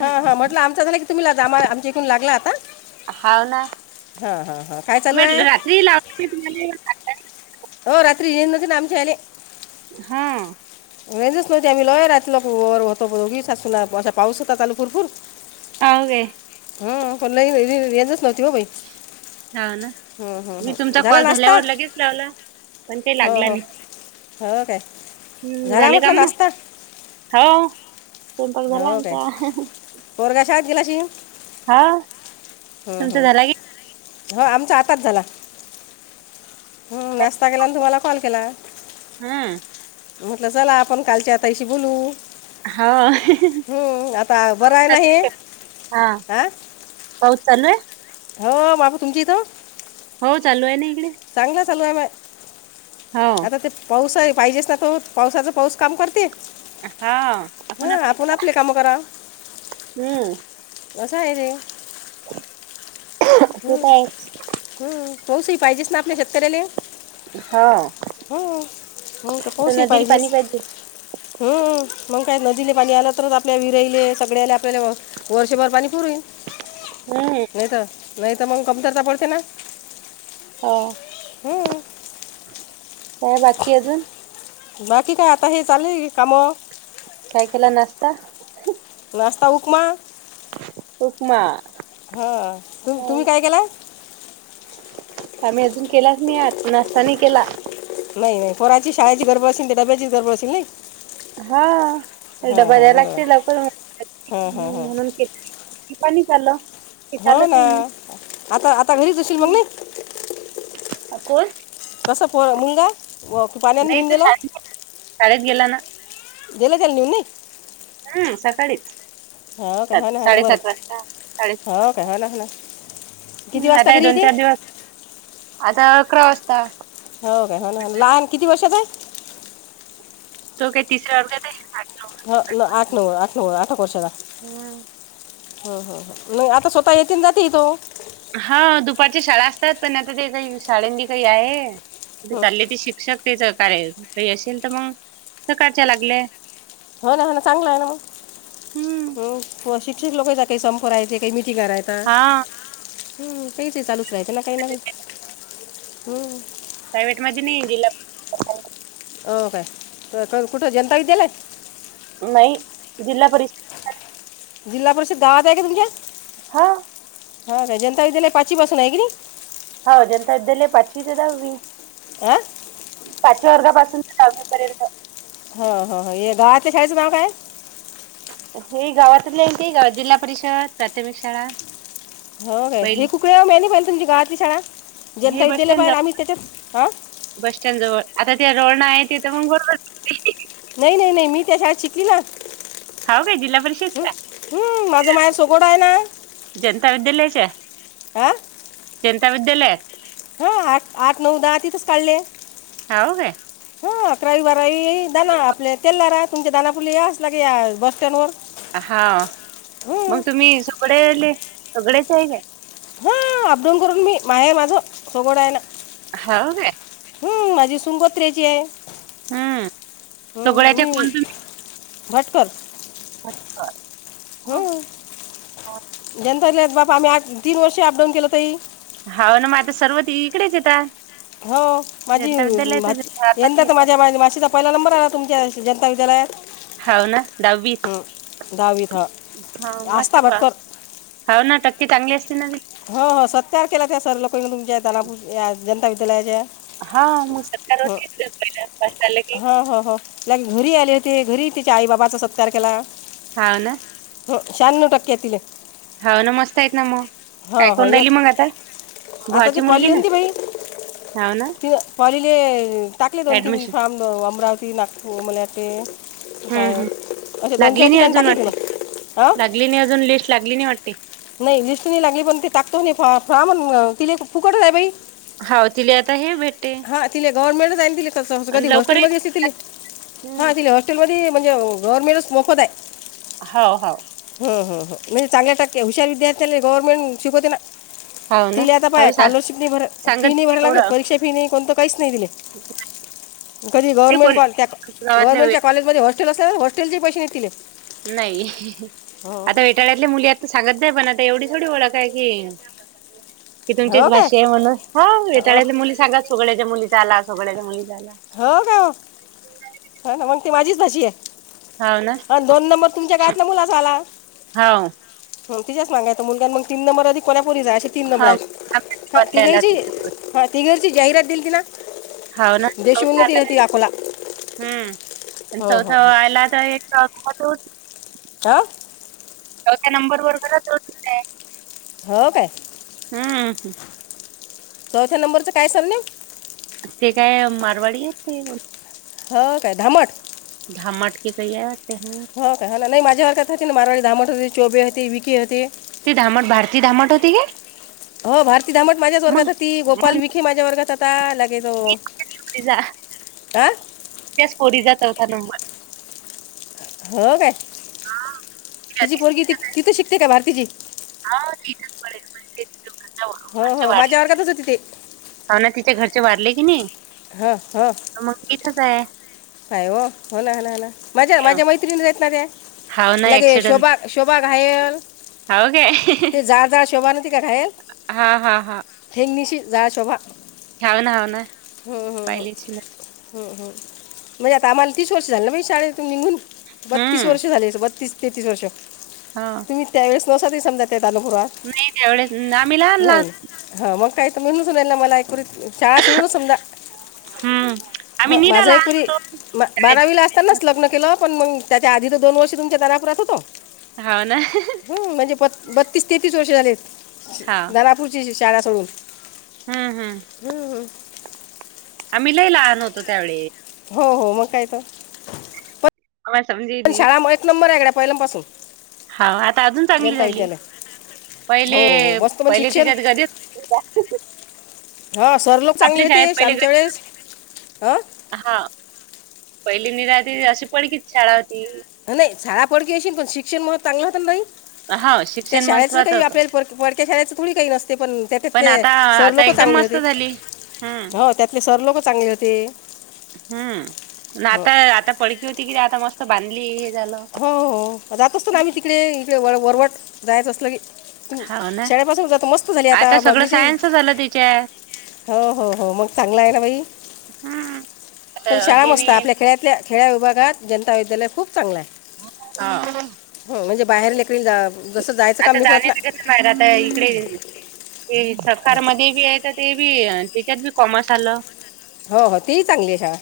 हा हा म्हटलं आमचा झाला क तुम्ही जा आमच्या इकडून लागला आता. हाव ना. हा हा हा काय चालू म्हटलं आहे? [unintelligible] हो रात्री येन ना आमचे आले. हां रेंजच नव्हती आम्ही लोय रात लो वर होतो दोघी साससुना असा पाऊस होता त्याल पुरपूर [unintelligible] गे हम्म कोण लय रेंजच नव्हती ना बाई. हा, ना, हं, हं, मी हं. तुमचा झाला कॉल नाश्ता झाल्यावर लगेच लावला. पण काही हो, लागला हो, नाही हो काय, हम्म झाला झाले म्हटलं काम मग? नास्ता? हो स्वयंपाक झाला हो काय आमचा. पोरग्या शाळेत गेलाशी. हां हम्म हम्म हो आमचा आताच झाला. हम्म नाश्ता केलाने तुम्हाला कॉल केला. म्हटलं चला आपण कालच्या ताईशी बोलू. हाव हम्म आता बरंय ना ही हा हं पाऊस चालू आहे? हो माप तुमची इथं? हो चालू आहे ना इकडे. चांगलं चालू हाय माय, हो. आता ते पाऊस हाय, पाहिजेच ना तो, पावसाचा पाऊस काम करते. हा हा, आपण आपले काम करा. हम्म असा आहे रे. ते हम्म, तर आहेच. हम्म, पाऊसही पाहिजेच ना आपल्या शेतकऱ्याले? हो. हम्, हम्म, तर आता पाऊसही नदीला पाणी पाहिजेच. पाहिजे. हम्म, मग काय नदीले पाणी आलं, तरच आपल्या विहरईले सगळ्याले आपल्याला वर्षभर पाणी पुरेल. हम्म होय ना, नाही तर मग कमतरता पडते ना. हां हम्म. काय बाकी अजून? बाकी काय, आता हे चालुय कामं. काय केला नाश्ता? नास्ता, उपमा. उपमा. हं, तु हो तुम्ही काय केला? आम्ही अजून केलाच नाही आज, नाश्ता नाही केला. नाही नाही पोराची शाळेची गरबड असेल ते डब्याचीच गरबड असेल नाही? हा, हां डबा हां द्यायला बरोबर लागते, लवकर हां हां हां म्हणून पाणीच आलं. हो ना, आता, आता घरीच असशील मग नाही. कोण? कसं पोर मुंगा. नाही तो शाळेत, शाळेत गेला ना? [unintelligible] हम्म, सकाळीच, हो काय सात हो ना हो ना बरं साडेसात वाजता, साडे हो, का, हो, ना, हो, ना किती हम्म, वाजता आता हे घरी दोन येते चार दिवस, आता अकरा वाजता. हो काय, हो ना, लहान किती वर्षाचा हाय? तो काय तिसऱ्या वर्गात हाय? ह, आठ नव्, आठ नव्, आठेक वर्षाचा. हो, हो, नाही आता स्वतः येथेन जाते तो. हा दुपारच्या शाळा असतात पण आता ते काही शाळेंदी काही आहे ते हं. चालले ती शिक्षक. तेच कार्य असेल तर मग सकाळच्या लागले. हो ना हो ना चांगला आहे ना हम्म मग शिक्षित लोकांचा काही [unintelligible] काही मिटींग करायच हां काही ते चालूच राहायचं ना काही ना काही. प्रायव्हेट मध्ये नाही जिल्हा हो काय, कुठं जनता विद्यालय? नाही, जिल्हा परिषद. जिल्हा परिषद गावात आहे का तुमच्या? हां हा काय, जनता विदयालय पाचवीपासून आहे की नाही? हा, जनता विद्यालय पाचवी ते दहावी. आ पाचव्या वर्गापासून तर दहावीपर्यंत. हो, हो, ये गावातल्या शाळेचं नाव काय? हे गावातच आहे, ते जिल्हा परिषद प्राथमिक शाळा. हो काय हे पहिली खुप वेळा मॅने पाहिलं तुमच्या गावातली शाळा, हे जनताही बस दिलं स्टँड पाहिल आम्ही जवळ त्याच्याच हां. बस स्टँड जवळ, आता ते रोड आहे तिथं मग गोडधोड खातील की? नाही, नाही, नाही, मी त्या शाळेत शिकली ना? हाव काय जिल्हा ह् परिषदच्या हम्म माझ माहेर सगोडा आहे ना. जनता विद्यालयच. आं जनता विद्यालय. हा आठ आठ नऊ दहा तिथेच काढले. हव काय. हा अकरावी बारावी धना आपले तेलारा तुमच्या धना फुले असला क या बस स्टँड वर. हा मग तुम्ही सगळे सगळेच आहे का? हां अपडाऊन करून मी माय माझं सोगडं आहे ना. हव काय हम्म माझी सुन गोत्र्याची आहे. हम्म हम्म सगळ्याच्या मी कोण भाटकर भाटकर ह जन बापा आम्ही तीन वर्षे अपडाऊन केलं तही. हाव ना मग आता सर्व त इकडेच येत हो माझी येतात. भाची आता बी यंदा तर येतात. माझ्या माशीचा. पहिला नंबर आला तुमच्या जनता विद्यालयात. हाव ना दहावीत. हं, दहावीत हां हा मस्त प हव ना टक्के चांगली असती ना. हो हो सत्कार केला त्या सर लोक तुमच्या त्यालापूर जनता विद्यालयाच्या. हां म सरकारवरती कष्ट झालं की. ह हो हो त्या घरी आले होते घरी तीच्या आई बाबाचा सत्कार केला. हव ना. हो शहाण्णव टक्के तिले. हव ना मस्त आहेत ना मग. काय हो हो करून राहिली एक मग आता आता भावाची ती मुलगी पॉली ना हाव ना. [unintelligible] ले टाकले दोन तीन ऍडमिशन फार्म अमरावती, नागपूर मन ते हम्म हम्म काय दोन लागली चार नाही ठिकाणी अजून टाकली तीनं वाटते हं. [unintelligible] नाही अजून लिस्ट लागली नाही वाटते? नाही लिस्ट नाही लागली पण ते टाकतो फाॅम ति फुकट आहे बाई. हाव तिले आता हे भेट हा तिला गव्हर्नमेंटच दिसत कधी आणि हॉस्टेल लवकरही मध्ये असे तिले हा हम्म तिले हॉस्टेल मध्ये म्हणजे गव्हर्नमेंटच मोफत आहे. हाव हाव हम्म हम्म म्हणजे चांगल्या टक्के हुशार विद्यार्थ्यांले गव्हर्नमेंट शिकवते ना. हाव ना तिले आता पाह हाव सांग कॉलरशिप नाही भ फी सांगत नाही भराय लागे एवढं परीक्षा फी नाही कोणत काहीच नाही तिले. कधी ते कोण गव्हर्नमेंटॉ गावातल्या वे गवर्नमेंटच्या कॉलेजमध्ये होस्टेल असल्या तर हॉस्टेलचे पैसेे नाही तीले. नाही आता विटाळ्यातले मुली आता सांगत जाय पण आता एवढी थोडी ओळख आहे की. कि तुमचीच हो काय भाची आहे म्हणून हो येेताळ्यातल्या मुली सांगाात सोगळ्याच्या मुलीचा आला सोगळ्याच्या मुलीचा आला. हो काय हो ह ना मग ती माझीच भाची आहे. हाव ना अम् दोन नंबर तुमच्या गावातल्या मुलाचा आला. हाव ह तिज्याच मागायं मुलगा मग तीन नंबर आधी. कोल्हापुरी जा असे तीन नंबर हाव आहेत हा बदलायला तिघाची हा तिघ्याची जाहिरात दिलती ना. हाव ना देशून ती ती [unintelligible] अकोला हम्म आणि हो हो चौथा व हो आला तर एक [unintelligible] हाव त्या नंबर वर करा तोच दिलाय. हो काय. हम्म चौथ्या नंबरचं काय सामने. ते काय मारवाडी आहेत ते. हो काय धामट. धामट की कही आते हे. हो काय ना नाही माझ्या वर्गात होती ना म मारवाडी धामट होती, चोबी ती विकी हो ती धामट भारती धामट होती काय? हो भारती धामट माझ्याच वर्गात मग होती गोपाल मग विखी माझ्या वर्गात होता लागे तो. [unintelligible] पोरीचा चौथा होता नंबर हो काय तिची पोरगी त तिथं शिकते का भारतीची? हा ते [unintelligible] [unintelligible] हो हो माझ्या वर्गातच होती ती. हो ना तिच्या घरचे वारले की नाही. हां हो मग इथंच हाय. काय हो हो ना ह हणा माझ्या माझ्या मैत्रिणीेच आहेत सगळ्या. हाव ना नाही गे एक्सिडेंट. शोभा शोभा घायल. ओके हे जाड जाड शोभा नव्हती काय घायल. हा हा हां हि निशी जाड शोभा. हाव ना हव ना. ह पाहिली अशील. हा हा म्हणजे आता आम्हाला तीस वर्ष झालं ना आम्हाला शाळेतुन निघून. बत्तीस हं, वर्ष झाले बत्तीस तेतीस वर्ष. हां तुम्ही त्यावेळेस नसा ते सजा त्या अलुपुरा. नाही त्यावेळेस आम्ही लहान लहान. हा मग काय तुम्हीन सुन आणला मला एकरी चा सु समजा हं. आम्ही ह निरा माझं लहान एकूरी होतो. शाळेत बारावीला असतानाच लग्न केलं पण मग त्याच्या आधी तर दोन वर्ष तुमच्या दारापुरात होतो. हा ना. य म्हणजे प बत्तीस तेतीस वर्ष झालेत दानापूरची शाळा सोडून. हा हा. हम्म हम्म. आम्ही लई लहान होतो त्यावेळी. हो हो मग काय तर. आम्हाला समजेही पण नाही. शाळा एक नंबर आहे इकडं पहिलमपासून. हा आता अजून चांगली झाली पहिले हो हो हो मस्त म्हणजे पहिले शिक्षण तिच्यात गादी रा [unintelligible] हा सरलं. आपल्या शाळेत पहिले ग हां हा पहिली निराहती अशी पडकीच शाळा होती. नाही शाळा पडकी अशील पण शिक्षण म चांगलं होत ना बाई हा त्या शिक्षण शाळेच महत्त्वाचं काही होतं आपल्याला पडकी पडक त्या शाळेचं कोणी काही नसते पण त्या पण त्यातले आता सर आता लोक एकदम चांगले मस्त होते झाली. हम्म हो त्यातले सर लोक चांगले होती. हम्म म्हणलं आता आता पडकी होती कि आता मस्त बांधली हे झालं. हो हो जात असतो ना आम्ही तिकडे इकडे व वरवट जायचं असल की. हम्म हाव ना शाळेपासून जातो मस्त झाली आता सगळं बाकीजी. सायन्स झालं तिच्यात हो हो हो मग चांगल आहे ना भाई. हम्म. पण आता शाळा हे मस्ताय नाही आपल्या खेळातल्या खेळ्या विभागात जनता विद्यालय खूप चांगलाय. हो हो म्हणजे बाहेर लेकरील जा जस जायचं काम नही होत ना. बार आता इकडे ते सरकार मदि आहेत. ते बी त्याच्यात बी कॉमर्स आलं. हो हो ती चांगली आहे शाळा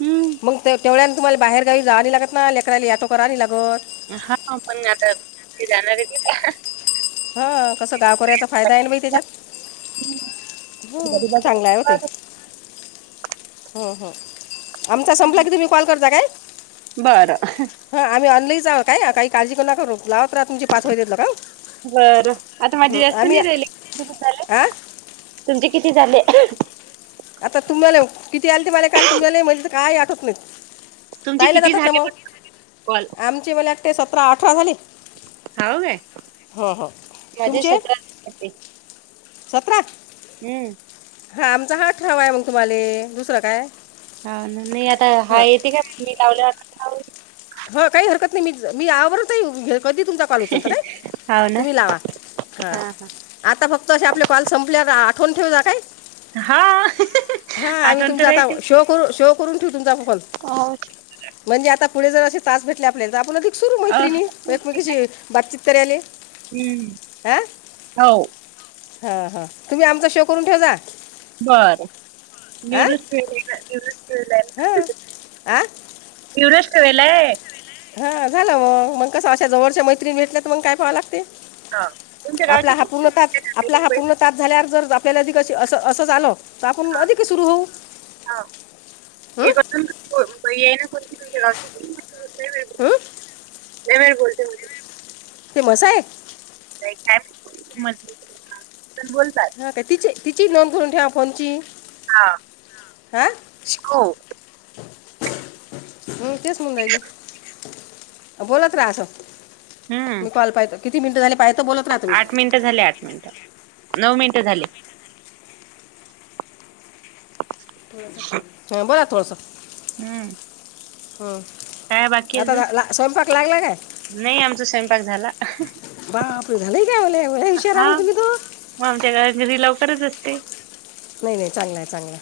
हम्म मग ते तेवढ्यान तुम्हाला बाहेरगावी जावी लागत ना लेकराला याटो करावी नाही लागत. हा पण आता ती जाणार आहे ती. हा कसं गावकोऱ्याचा फायदा आहे ना बाई त्याच्यात हम्म चांगलं आहे ते. हम्म हम्म आमचा संपला कि तुम्ही कॉल करता काय? बरं ह आम्ही आणलही जा काय काही काळजी करून करू लावत रहा तुमजे. बर आता माझी हं, एसटी आम्ही नाही राहिल कुठ दुःखालय? हां तुमचे किती झाले? आता तुम्हाला किती आल्ते मला काल तुम्हाला म्हणजे काय आटत नाहीत. तुमचे पाहिले किती जातात ना झाले पण मग कॉल आमची म्हलागते सतरा आठरा झाली. हाव काय? हा हा माझे तुमचे? सतरा झाले सतरा. हम्म. हा आमचा हा आठरावा आहे मग तुम्हाले दुसरं काय? हा नाही आता हा हां येते का मी लावले आता. ह काही हरकत नाही मी मी आवरते घे कधी तुमचा कॉल केलता काय? हाव ना तुम्ही लावा हं. हा हा. आता फक्त असे आपले कॉल संपल्यावर आठवून ठेव जा काय. हा हा आम्ही आठवण तर तुमचा आता शो करू शो करून ठेवू तुमचा आपण कॉल. का उट. म्हणजे आता पुढे जरासे तास भेटले आपल्याला तर आपूण आधी सुरू अ मैत्रिणी एकमेकीची बातचित कराले हम्म हं. हो. हा हा तुम्ही आमचा शो करून ठेव जा. बर नऊनच फे हा इवनष्ट वलाय हा झालं म मग कसं अशा जवळच्या मैत्रीणीण भेटल्या तर मग काय पाहाव लागते हा तुमच्या आपला गावच्या खूप हापूर्णतात आपला हा पूर्ण तात झाल्यावर जर आपल्यालाधी कशी अस असं झा आल आपण हा अधिक सुरू होऊ हं या नाती तु गाव हं ववेळ बोलते म ते मसायक ॅ म पण बोलतात ह काय तिची तिची नोंद करून ठेवा फोनची हा हा हो हम् तेच म्हणून जाली बोलत राहा असं हम्म मी कॉल पाहतो किती मिनट झाली पाहित बोलत ना तम्ही झा आठ मिनट नऊ मिनिट झाले बर थोडस हम्म हम काय बाकी आता अजून ला स्वयंपाक लागला काय नाही आमचा स्वयंपाक झाला बापर झाले का विषय हा राहु्ही तू मग आमच्या घ घरी लवकरच असते नाही नाही चांगला आहे चांगला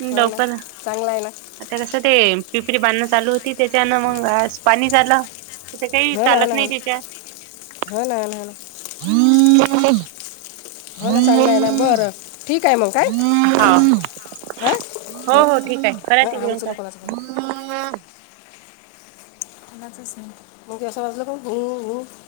ह् हो ना लडवकर चांगला आहे ना आता कसं ते पिपरी बांधणं चालू होती त्याच्यानं मग पाणी झालं तथ काही हो ना हो चालत ना नाही त्याच्या हो ना हो ना हो ना हो ना हम्म हो ना चांगला आहे ना बरं ठीक आहे मग काय हां हो हो ठीक आहे करा हां हां तिकडून उचलू क कोणाचं कोणा हम मग तेीवं वाजलं